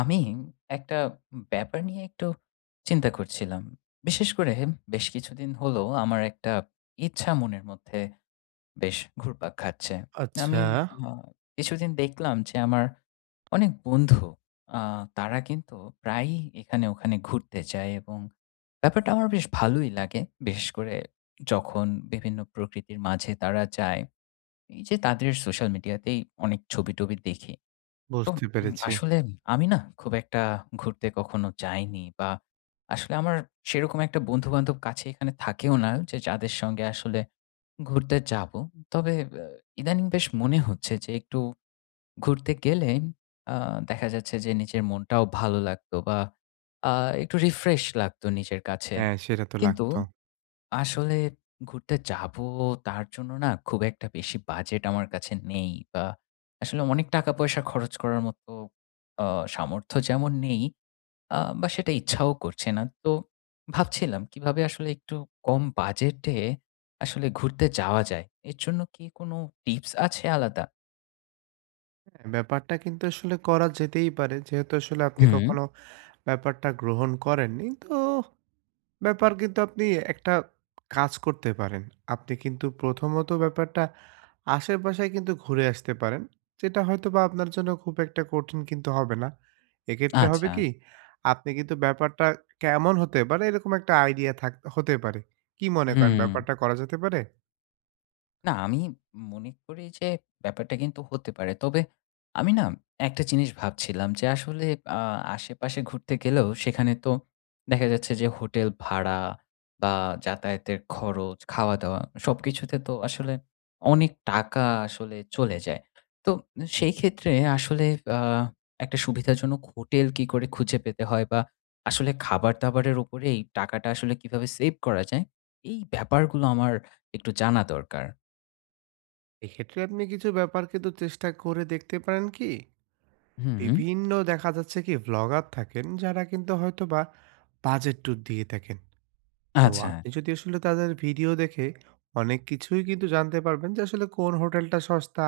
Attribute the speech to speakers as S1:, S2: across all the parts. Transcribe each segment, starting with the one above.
S1: আমি একটা ব্যাপার নিয়ে একটু চিন্তা করছিলাম। বিশেষ করে বেশ কিছুদিন হলো আমার একটা ইচ্ছা মনের মধ্যে বেশ ঘুরপাক খাচ্ছে। আমি
S2: আচ্ছা।
S1: আ কিছুদিন দেখলাম যে আমার অনেক বন্ধু আ তারা কিন্তু প্রায়ই এখানে ওখানে ঘুরতে যায়, এবং ব্যাপারটা আমার বেশ ভালোই লাগে। বিশেষ করে যখন বিভিন্ন প্রকৃতির মাঝে তারা যায়। এই যে তাদের সোশ্যাল মিডিয়াতেই অনেক ছবি-টবি দেখি। তো
S2: বুঝতে পেরেছি।
S1: আসলে আমি না খুব একটা ঘুরতে কখনো যাইনি, বা আসলে আমার সেরকম একটা বন্ধু-বান্ধব কাছে এখানে থাকেও না, যে যাদের সঙ্গে আসলে ঘুরতে যাবো। তবে আ ইদানিং বেশ মনে হচ্ছে যে একটু ঘুরতে গেলে আ দেখা যাচ্ছে যে নিজের মনটাও ভালো লাগতো, বা আ একটু রিফ্রেশ লাগতো নিজের কাছে।
S2: হ্যাঁ, সেটা তো
S1: কিন্তু
S2: লাগতো।
S1: আসলে ঘুরতে যাবো, তার জন্য না খুব একটা বেশি বাজেট আমার কাছে নেই, বা আসলে অনেক টাকা-পয়সা খরচ করার মতো আ সামর্থ্য যেমন নেই, বা সেটা ইচ্ছাও করছে না। তো ভাবছিলাম কিভাবে আসলে একটু কম বাজেটে আসলে ঘুরতে যাওয়া যায়? এর জন্য কি কোনো টিপস আছে আলাদা?
S2: হ্যাঁ, ব্যাপারটা কিন্তু আসলে করা যেতেই পারে। যেহেতু আসলে আপনি
S1: হুম।
S2: কখনো ব্যাপারটা গ্রহণ করেননি, তো ব্যাপার কিন্তু আপনি একটা কাজ করতে পারেন। আপনি কিন্তু প্রথমত ব্যাপারটা আশেপাশে কিন্তু ঘুরে আসতে পারেন। যেটা হয়তোবা আপনার জন্য খুব একটা কঠিন কিন্তু হবে না। এক্ষেত্রে হবে
S1: আচ্ছা।
S2: কি? আপনি কিন্তু ব্যাপারটা কেমন হতে পারে এরকম একটা আইডিয়া থাক হতে পারে। কি মনে করেন
S1: হুম।
S2: ব্যাপারটা করা যেতে পারে?
S1: না, আমি মনে করি যে ব্যাপারটা কিন্তু হতে পারে। তবে আমি না একটা জিনিস ভাবছিলাম যে আসলে আ আশেপাশে ঘুরতে গেলেও সেখানে তো দেখা যাচ্ছে যে হোটেল ভাড়া, বা যাতায়াতের খরচ, খাওয়া-দাওয়া সবকিছুতে তো আসলে অনেক টাকা আসলে চলে যায়। তো সেই ক্ষেত্রে আসলে আ একটা সুবিধাজনক হোটেল কি করে খুঁজে পেতে হয়, বা আসলে খাবার-দাবারের উপরে এই টাকাটা আসলে কিভাবে সেভ করা যায়, এই ব্যাপারগুলো আমার একটু জানা দরকার।
S2: এক্ষেত্রে আপনি কিছু ব্যাপার কিন্তু চেষ্টা করে দেখতে পারেন কি,
S1: হুম,
S2: বিভিন্ন দেখা যাচ্ছে কি ব্লগার থাকেন যারা কিন্তু হয়তো বা বাজেট ট্যুর দিয়ে থাকেন, তো
S1: আচ্ছা।
S2: আপনি যদি আসলে তাদের ভিডিও দেখে অনেক কিছুই কিন্তু জানতে পারবেন যে আসলে কোন হোটেলটা সস্তা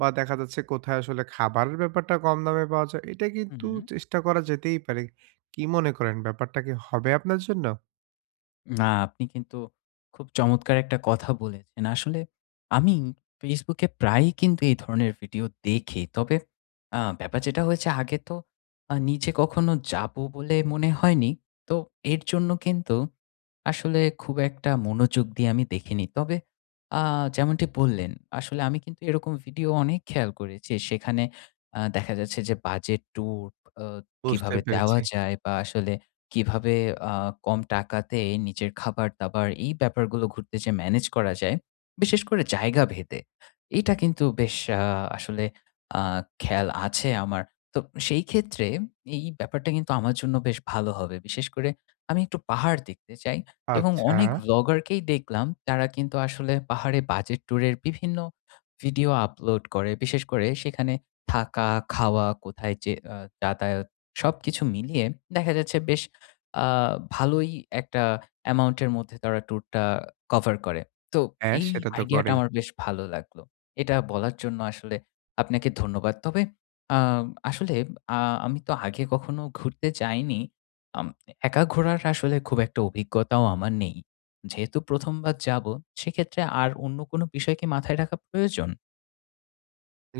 S2: বা দেখা যাচ্ছে কোথায় আসলে খাবারের ব্যাপারটা কম দামে পাওয়া যায়। এটা কিন্তু
S1: হুম,
S2: চেষ্টা করা যেতেই পারে। কি মনে করেন ব্যাপারটা কি হবে আপনার জন্য?
S1: না আপনি কিন্তু খুব চমৎকার একটা কথা বলেছেন। আসলে আমি Facebook এ প্রায়ই কিন্তু এই ধরনের ভিডিও দেখি। তবে ব্যাপার যেটা হয়েছে আগে, তো নিজে কখনো যাবো বলে মনে হয়নি। তো এর জন্য কিন্তু আসলে খুব একটা মনোযোগ দিয়ে আমি দেখিনি। তবে আ যেমনটি বললেন, আসলে আমি কিন্তু এরকম ভিডিও অনেক খেয়াল করেছি। সেখানে দেখা যাচ্ছে যে বাজেট ট্যুর আ
S2: বুঝতে
S1: কিভাবে দেওয়া
S2: পেরেছি।
S1: যায়, বা আসলে কিভাবে আ কম টাকাতে নিজের খাবার-দাবার এই ব্যাপারগুলো ঘুরতে যে ম্যানেজ করা যায়, বিশেষ করে জায়গা ভেদে। এটা কিন্তু বেশ আসলে আ খেয়াল আছে আমার। তো সেই ক্ষেত্রে এই ব্যাপারটা কিন্তু আমার জন্য বেশ ভালো হবে। বিশেষ করে আমি একটু পাহাড় দেখতে চাই, এবং
S2: আচ্ছা।
S1: অনেক ভ্লগারকেই দেখলাম তারা কিন্তু আসলে পাহাড়ে বাজেট ট্যুরের বিভিন্ন ভিডিও আপলোড করে। বিশেষ করে সেখানে থাকা, খাওয়া, কোথায় যে যাতায়াত, সবকিছু মিলিয়ে দেখা যাচ্ছে বেশ আ ভালোই একটা অ্যামাউন্ট এর মধ্যে তারা ট্যুরটা কভার করে। তো
S2: হ্যাঁ,
S1: এই
S2: সেটা তো
S1: আইডিয়াটা
S2: করেই।
S1: আমার বেশ ভালো লাগলো। এটা বলার জন্য আসলে আপনাকে ধন্যবাদ। তবে আ আসলে আ আমি তো আগে কখনো ঘুরতে যাইনি। আম একা ঘোরার আসলে খুব একটা অভিজ্ঞতাও আমার নেই। যেহেতু প্রথম বার যাবো, সেক্ষেত্রে আর অন্য কোনো বিষয় কি মাথায় রাখা প্রয়োজন?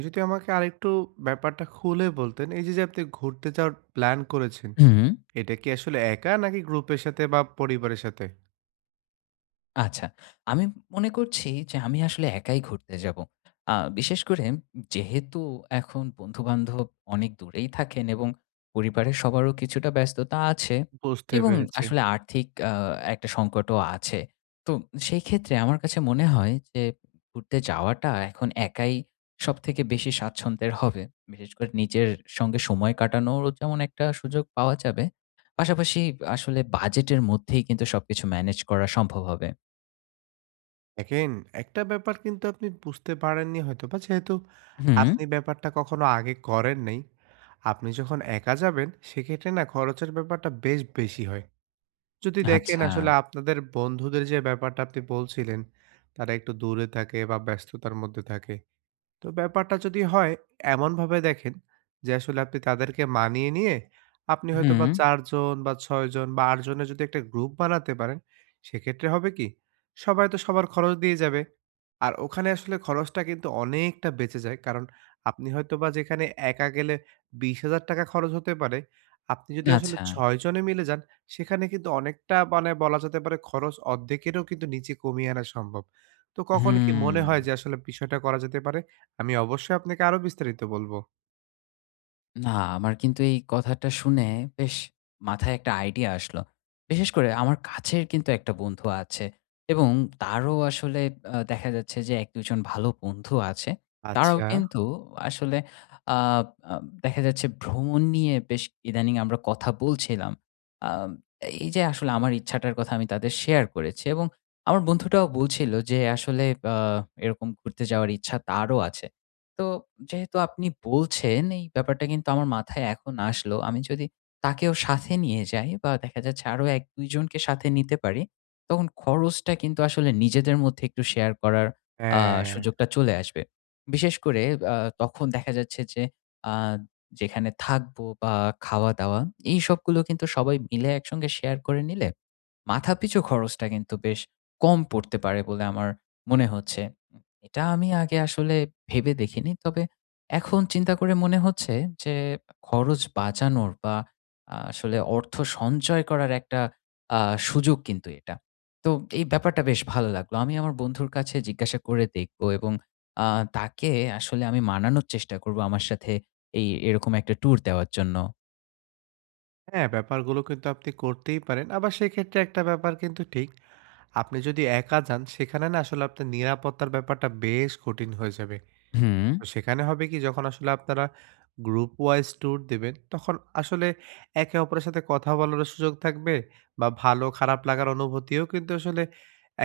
S2: যদি আমাকে আরেকটু ব্যাপারটা খুলে বলতেন, এই যে, আপনি ঘুরতে যাওয়ার প্ল্যান করেছেন,
S1: হুম।
S2: এটা কি আসলে একা নাকি গ্রুপের সাথে বা পরিবারের সাথে?
S1: আচ্ছা। আমি মনে করছি যে আমি আসলে একাই ঘুরতে যাব। আ বিশেষ করে যেহেতু এখন বন্ধু-বান্ধব অনেক দূরেই থাকেন, এবং পরিবারের সবারও কিছুটা ব্যস্ততা আছে,
S2: বুঝতে
S1: এবং
S2: পেরেছি।
S1: আসলে আর্থিক একটা সংকটও আছে। তো সেই ক্ষেত্রে আমার কাছে মনে হয় যে ঘুরতে যাওয়াটা এখন একাই সবথেকে বেশি স্বাচ্ছন্দ্যের হবে। বিশেষ করে নিজের সঙ্গে সময় কাটানোরও যেমন একটা সুযোগ পাওয়া যাবে। পাশাপাশি আসলে বাজেটের মধ্যেই কিন্তু সবকিছু ম্যানেজ করা সম্ভব হবে।
S2: দেখেন, একটা ব্যাপার কিন্তু আপনি বুঝতে পারেননি হয়তোবা, যেহেতু
S1: হুম,
S2: আপনি ব্যাপারটা কখনো আগে করেন নাই। আপনি যখন একা যাবেন সেক্ষেত্রে না খরচের ব্যাপারটা বেশ বেশি হয়। যদি দেখেন
S1: আচ্ছা।
S2: আসলে আপনাদের বন্ধুদের যে, ব্যাপারটা আপনি বলছিলেন, তারা একটু দূরে থাকে বা ব্যস্ততার মধ্যে থাকে। তো ব্যাপারটা যদি হয় এমনভাবে দেখেন যে আসলে আপনি তাদেরকে মানিয়ে নিয়ে আপনি হয়তো
S1: হুম,
S2: বা ৪ জন বা ৬ জন বা ৮ জনের যদি একটা গ্রুপ বানাতে পারেন, সেক্ষেত্রে হবে কি? সবাই তো সবার খরচ দিয়ে যাবে। আর ওখানে আসলে খরচটা কিন্তু অনেকটা বেঁচে যায়। কারণ আপনি হয়তোবা যেখানে একা গেলে ৳২০,০০০ খরচ হতে পারে, আপনি যদি আসলে
S1: আচ্ছা।
S2: ৬ জনে মিলে যান, সেখানে কিন্তু অনেকটা মানে বলা যেতে পারে খরচ অর্ধেকেরও কিন্তু নিচে কমিয়ে আনা সম্ভব। তো কখনো কি
S1: হুম।
S2: মনে হয় যে আসলে বিষয়টা করা যেতে পারে? আমি অবশ্যই আপনাকে আরো বিস্তারিত বলবো।
S1: না, আমার কিন্তু এই কথাটা শুনে বেশ মাথায় একটা আইডিয়া আসলো। বিশেষ করে আমার কাছের কিন্তু একটা বন্ধু আছে, এবং তারও আসলে দেখা যাচ্ছে যে ১-২ জন ভালো বন্ধু আছে। তারাও
S2: আচ্ছা,
S1: কিন্তু আসলে আ আ দেখা যাচ্ছে ভ্রমণ নিয়ে বেশ ইদানিং আমরা কথা বলছিলাম। আ এই যে আসলে আমার ইচ্ছাটার কথা আমি তাদের শেয়ার করেছি, এবং আমার বন্ধুটাও বলছিল যে আসলে আ এরকম ঘুরতে যাওয়ার ইচ্ছা তারও আছে। তো যেহেতু আপনি বলছেন এই ব্যাপারটা কিন্তু আমার মাথায় এখন আসলো। আমি যদি তাকেও সাথে নিয়ে যাই, বা দেখা যাচ্ছে আরো ১-২ জনকে সাথে নিতে পারি, তখন খরচটা কিন্তু আসলে নিজেদের মধ্যে একটু শেয়ার করার আ
S2: হ্যাঁ।
S1: সুযোগটা চলে আসবে। বিশেষ করে আ তখন দেখা যাচ্ছে যে আ যেখানে থাকবো, বা খাওয়া-দাওয়া, এই সবগুলো কিন্তু সবাই মিলে একসঙ্গে শেয়ার করে নিলে মাথাপিছু খরচটা কিন্তু বেশ কম পড়তে পারে বলে আমার মনে হচ্ছে। এটা আমি আগে আসলে ভেবে দেখিনি। তবে এখন চিন্তা করে মনে হচ্ছে যে খরচ বাঁচানোর, বা আসলে অর্থ সঞ্চয় করার একটা আ সুযোগ কিন্তু এটা। তো এই ব্যাপারটা বেশ ভালো লাগলো। আমি আমার বন্ধুর কাছে জিজ্ঞাসা করে দেখব, এবং আ তাকে আসলে আমি মানানোর চেষ্টা করব আমার সাথে এই এরকম একটা ট্যুর দেওয়ার জন্য।
S2: হ্যাঁ, ব্যাপারগুলো কিন্তু আপনি করতেই পারেন। আবার সেক্ষেত্রে একটা ব্যাপার কিন্তু ঠিক, আপনি যদি একা যান, সেখানে না আসলে আপনার নিরাপত্তার ব্যাপারটা বেশ কঠিন হয়ে যাবে।
S1: হুম,
S2: তো সেখানে হবে কি যখন আসলে আপনারা গ্রুপ ওয়াইজ ট্যুর দিবেন, তখন আসলে একে অপরের সাথে কথা বলারও সুযোগ থাকবে বা ভালো খারাপ লাগার অনুভূতিও কিন্তু আসলে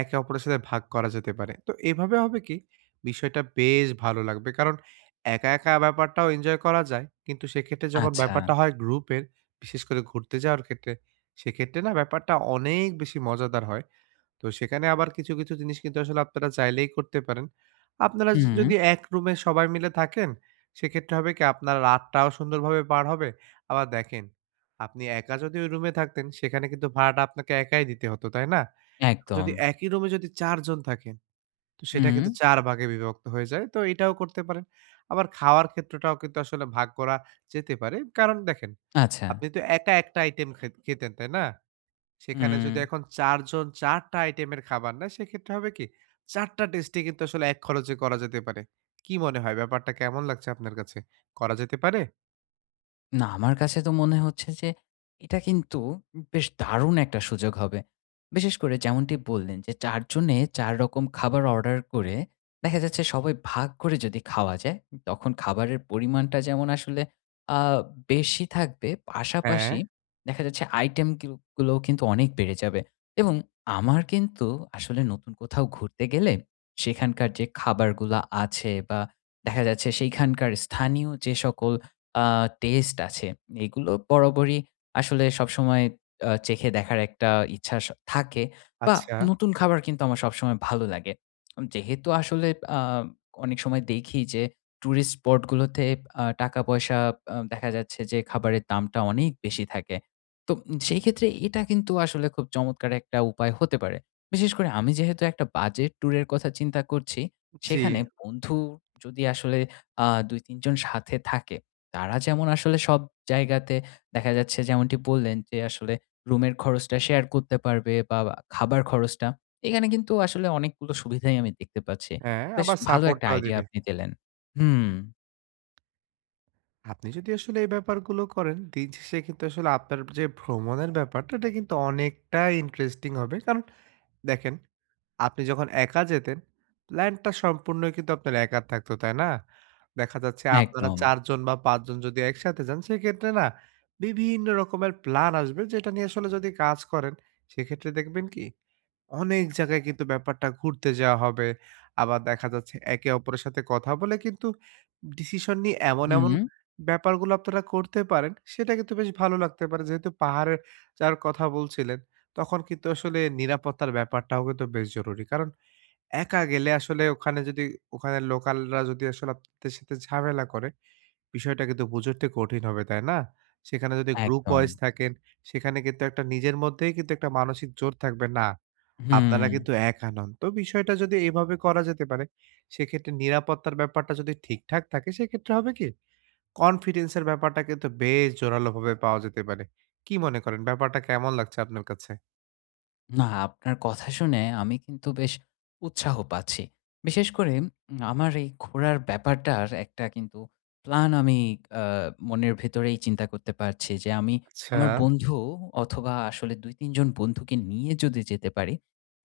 S2: একে অপরের সাথে ভাগ করা যেতে পারে। তো এভাবে হবে কি বিষয়টা বেশ ভালো লাগবে। কারণ একা, একা ব্যাপারটাও এনজয় করা যায়। কিন্তু সেক্ষেত্রে যখন
S1: আচ্ছা।
S2: ব্যাপারটা হয় গ্রুপের, বিশেষ করে ঘুরতে যাওয়ার ক্ষেত্রে, সেক্ষেত্রে না ব্যাপারটা অনেক বেশি মজাদার হয়। তো সেখানে আবার কিছু জিনিস কিন্তু আসলে আপনারা চাইলেই করতে পারেন। আপনারা
S1: হুম,
S2: যদি এক রুমে সবাই মিলে থাকেন, সেক্ষেত্রে হবে কি আপনার রাতটাও সুন্দরভাবে পার হবে। আবার দেখেন, আপনি একা যদি ওই রুমে থাকতেন, সেখানে কিন্তু ভাড়াটা আপনাকে একাই দিতে হতো, তাই না?
S1: একদম।
S2: একই রুমে যদি ৪ জন থাকেন, তো সেটা
S1: হুম,
S2: কিন্তু ৪ ভাগে বিভক্ত হয়ে যায়। তো এটাও করতে পারেন। আবার খাওয়ার ক্ষেত্রটাও কিন্তু আসলে ভাগ করা যেতে পারে। কারণ দেখেন,
S1: আচ্ছা।
S2: আপনি তো একা একটা আইটেম খেতেন, তাই না? সেখানে যদি
S1: হুম।
S2: এখন ৪ জন ৪ টা আইটেমের খাবার নেয়, সেক্ষেত্রে হবে কি ৪ টা টেস্টই কিন্তু আসলে এক খরচে করা যেতে পারে। কি মনে হয় ব্যাপারটা কেমন লাগছে আপনার কাছে? করা যেতে পারে?
S1: না, আমার কাছে তো মনে হচ্ছে যে এটা কিন্তু বেশ দারুণ একটা সুযোগ হবে। বিশেষ করে যেমনটি বললেন যে ৪ জনে ৪ রকম খাবার অর্ডার করে দেখা যাচ্ছে সবাই ভাগ করে যদি খাওয়া যায়, তখন খাবারের পরিমাণটা যেমন আসলে আ বেশি থাকবে,
S2: হ্যাঁ,
S1: পাশাপাশি দেখা যাচ্ছে আইটেম কিউ গুলোও কিন্তু অনেক বেড়ে যাবে, এবং আমার কিন্তু আসলে নতুন কোথাও ঘুরতে গেলে সেখানকার যে খাবারগুলা আছে, বা দেখা যাচ্ছে সেইখানকার স্থানীয় যে সকল আ টেস্ট আছে। এগুলো বরাবরই আসলে সবসময় চেখে দেখার একটা ইচ্ছা থাকে, বা
S2: আচ্ছা।
S1: নতুন খাবার কিন্তু আমার সবসময় ভালো লাগে। যেহেতু আসলে আ অনেক সময় দেখি যে টুরিস্ট স্পট গুলোতে টাকা-পয়সা দেখা যাচ্ছে যে খাবারের দামটা অনেক বেশি থাকে। তো সেই ক্ষেত্রে এটা কিন্তু আসলে খুব চমৎকার একটা উপায় হতে পারে। বিশেষ করে আমি যেহেতু একটা বাজেট ট্যুর এর কথা চিন্তা করছি,
S2: জি,
S1: সেখানে বন্ধু যদি আসলে ২-৩ জন সাথে থাকে, তারা যেমন আসলে সব জায়গাতে দেখা যাচ্ছে যেমনটি বললেন যে আসলে রুমের খরচটা শেয়ার করতে পারবে, বা খাবার খরচটা। এখানে কিন্তু আসলে অনেকগুলো সুবিধাই আমি দেখতে পাচ্ছি।
S2: হ্যাঁ,
S1: বেশ
S2: আবার
S1: ভালো একটা
S2: সাপোর্টটাও
S1: আইডিয়া
S2: দিবে।
S1: আপনি দিলেন। হুম,
S2: আপনি যদি আসলে এই ব্যাপারগুলো করেন, দিন শেষে কিন্তু আসলে আপনার যে ভ্রমণের ব্যাপারটা, এটা কিন্তু অনেকটাই ইন্টারেস্টিং হবে। কারণ দেখেন, আপনি যখন একা যেতেন, প্ল্যানটা সম্পূর্ণই কিন্তু আপনার একার থাকতো, তাই না? দেখা যাচ্ছে আপনারা
S1: একদম।
S2: ৪ জন বা ৫ জন যদি একসাথে যান, সেক্ষেত্রে না বিভিন্ন রকমের প্ল্যান আসবে, যেটা নিয়ে আসলে যদি কাজ করেন, সেক্ষেত্রে দেখবেন কি অনেক জায়গায় কিন্তু ব্যাপারটা ঘুরতে যাওয়া হবে। আবার দেখা যাচ্ছে একে অপরের সাথে কথা বলে কিন্তু ডিসিশন নিয়ে এমন
S1: হুম,
S2: ব্যাপারগুলো আপনারা করতে পারেন, সেটা কিন্তু বেশ ভালো লাগতে পারে। যেহেতু পাহাড়ে যার কথা বলছিলেন, তখন কিন্তু আসলে নিরাপত্তার ব্যাপারটাও কিন্তু বেশ জরুরি। কারণ একা গেলে আসলে ওখানে যদি লোকালরা যদি আসলে আপনাদের সাথে ঝামেলা করে বিষয়টা কিন্তু বুঝতে কঠিন হবে, তাই না? সেখানে যদি গ্রুপ
S1: একদম।
S2: ওয়াইজ থাকেন, সেখানে কিন্তু একটা নিজের মধ্যেই কিন্তু একটা মানসিক জোর থাকবে, না, আপনারা
S1: হুম।
S2: কিন্তু একা নন। তো বিষয়টা যদি এভাবে করা যেতে পারে, সেক্ষেত্রে নিরাপত্তার ব্যাপারটা যদি ঠিকঠাক থাকে, সেক্ষেত্রে হবে কি? কনফিডেন্সের ব্যাপারটা কিন্তু বেশ জোরালোভাবে পাওয়া যেতে পারে। কি মনে করেন? ব্যাপারটা কেমন লাগছে আপনার কাছে?
S1: না, আপনার কথা শুনে আমি কিন্তু বেশ উৎসাহ পাচ্ছি। বিশেষ করে আমার এই ঘোরার ব্যাপারটার একটা কিন্তু প্ল্যান আমি আ মনের ভেতরেই চিন্তা করতে পারছি যে আমি
S2: আচ্ছা,
S1: আমার বন্ধু, অথবা আসলে ২-৩ জন বন্ধুকে নিয়ে যদি যেতে পারি,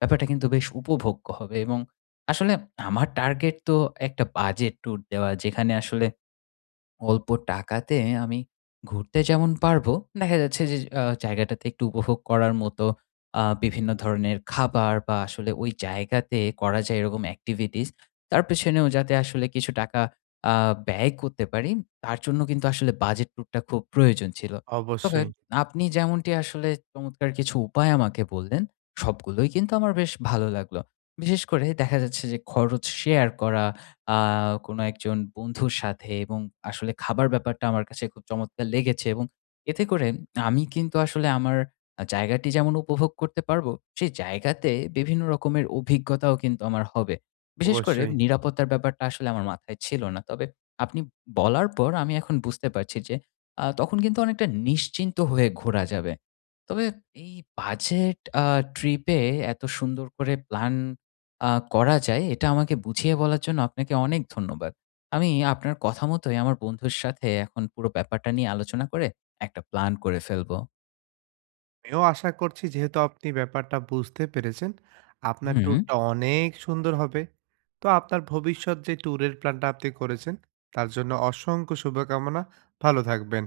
S1: ব্যাপারটা কিন্তু বেশ উপভোগ্য হবে, এবং আসলে আমার টার্গেট তো একটা বাজেট ট্যুর দেওয়া যেখানে আসলে অল্প টাকাতে আমি ঘুরতে যেমন পারবো, দেখা যাচ্ছে যে জায়গাটাতে একটু উপভোগ করার মতো বিভিন্ন ধরনের খাবার, বা আসলে ওই জায়গাতে করা যায় এরকম activities তার পেছনেও যাতে আসলে কিছু টাকা আ ব্যয় করতে পারি, তার জন্য কিন্তু আসলে বাজেট ট্যুরটা খুব প্রয়োজন ছিল। তবে
S2: অবশ্যই,
S1: আপনি যেমনটি আসলে চমৎকার কিছু উপায় আমাকে বললেন, সবগুলোই কিন্তু আমার বেশ ভালো লাগলো। বিশেষ করে দেখা যাচ্ছে যে খরচ শেয়ার করা আ কোনো একজন বন্ধুর সাথে, এবং আসলে খাবার ব্যাপারটা আমার কাছে খুব চমৎকার লেগেছে, এবং এতে করে আমি কিন্তু আসলে আমার জায়গাটি যেমন উপভোগ করতে পারবো, সেই জায়গাতে বিভিন্ন রকমের অভিজ্ঞতাও কিন্তু আমার হবে। বিশেষ করে
S2: অবশ্যই।
S1: নিরাপত্তার ব্যাপারটা আসলে আমার মাথায় ছিল না। তবে আপনি বলার পর আমি এখন বুঝতে পারছি যে তখন কিন্তু অনেকটা নিশ্চিন্ত হয়ে ঘোরা যাবে। তবে এই বাজেট ট্রিপে এত সুন্দর করে প্ল্যান আ করা যায় এটা আমাকে বুঝিয়ে বলার জন্য আপনাকে অনেক ধন্যবাদ। আমি আপনার কথা মতোই আমার বন্ধুর সাথে এখন পুরো ব্যাপারটা নিয়ে আলোচনা করে একটা প্ল্যান করে ফেলব।
S2: আমিও আশা করছি যেহেতু আপনি ব্যাপারটা বুঝতে পেরেছেন, আপনার
S1: হুম।
S2: ট্যুরটা অনেক সুন্দর হবে। তো আপনার ভবিষ্যৎ যে ট্যুরের প্ল্যানটা আপনি করেছেন, তার জন্য অসংখ্য শুভকামনা। ভালো থাকবেন।